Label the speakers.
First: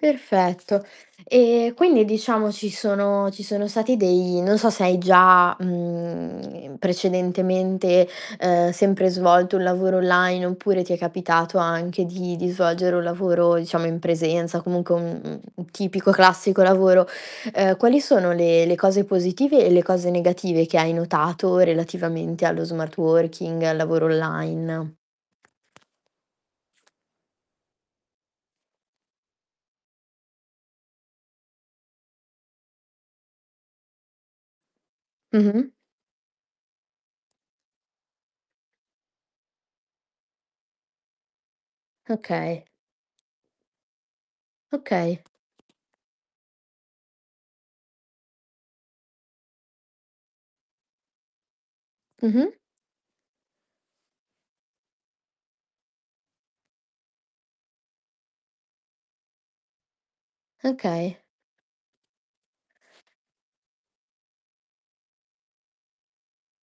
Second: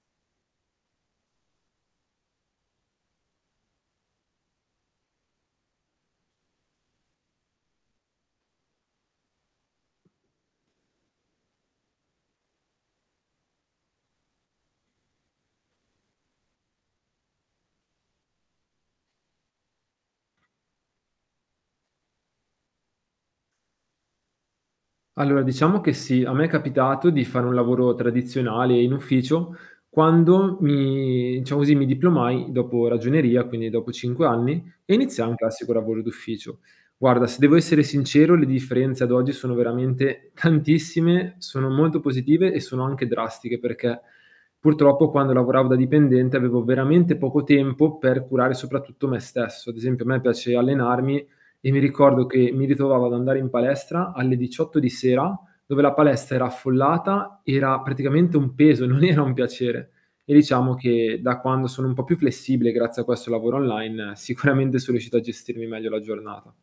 Speaker 1: Perfetto. Ehm, quindi diciamo ci sono ci sono stati dei non so se hai già, mhmm, ehm, precedentemente, ehm, sempre svolto un lavoro online oppure ti è capitato anche di di svolgere un lavoro diciamo in presenza comunque un un un tipico classico lavoro, uhm, quali sono le le cose positive e le cose negative che hai notato relativamente allo smart working, al lavoro online?
Speaker 2: Allora diciamo che sì, a me è capitato di fare un lavoro tradizionale in ufficio quando mi diciamo così, mi diplomai dopo ragioneria, quindi dopo 5 anni e iniziai un
Speaker 1: Mh-mh.
Speaker 2: classico lavoro d'ufficio. Guarda, se devo essere sincero le differenze ad oggi sono veramente tantissime, sono molto positive, e
Speaker 1: Okay.
Speaker 2: sono anche drastiche perché purtroppo
Speaker 1: Okay.
Speaker 2: quando lavoravo da dipendente, avevo veramente poco tempo per curare soprattutto me stesso. Ad esempio, a me piace allenarmi e mi ricordo che
Speaker 1: Mh-mh.
Speaker 2: mi ritrovavo ad andare in palestra alle 18 di sera, dove la palestra era affollata, era praticamente un peso, non era un piacere, e diciamo
Speaker 1: Okay.
Speaker 2: che da quando sono un po' più flessibile grazie a questo lavoro online, sicuramente so riuscito a gestirmi meglio la giornata.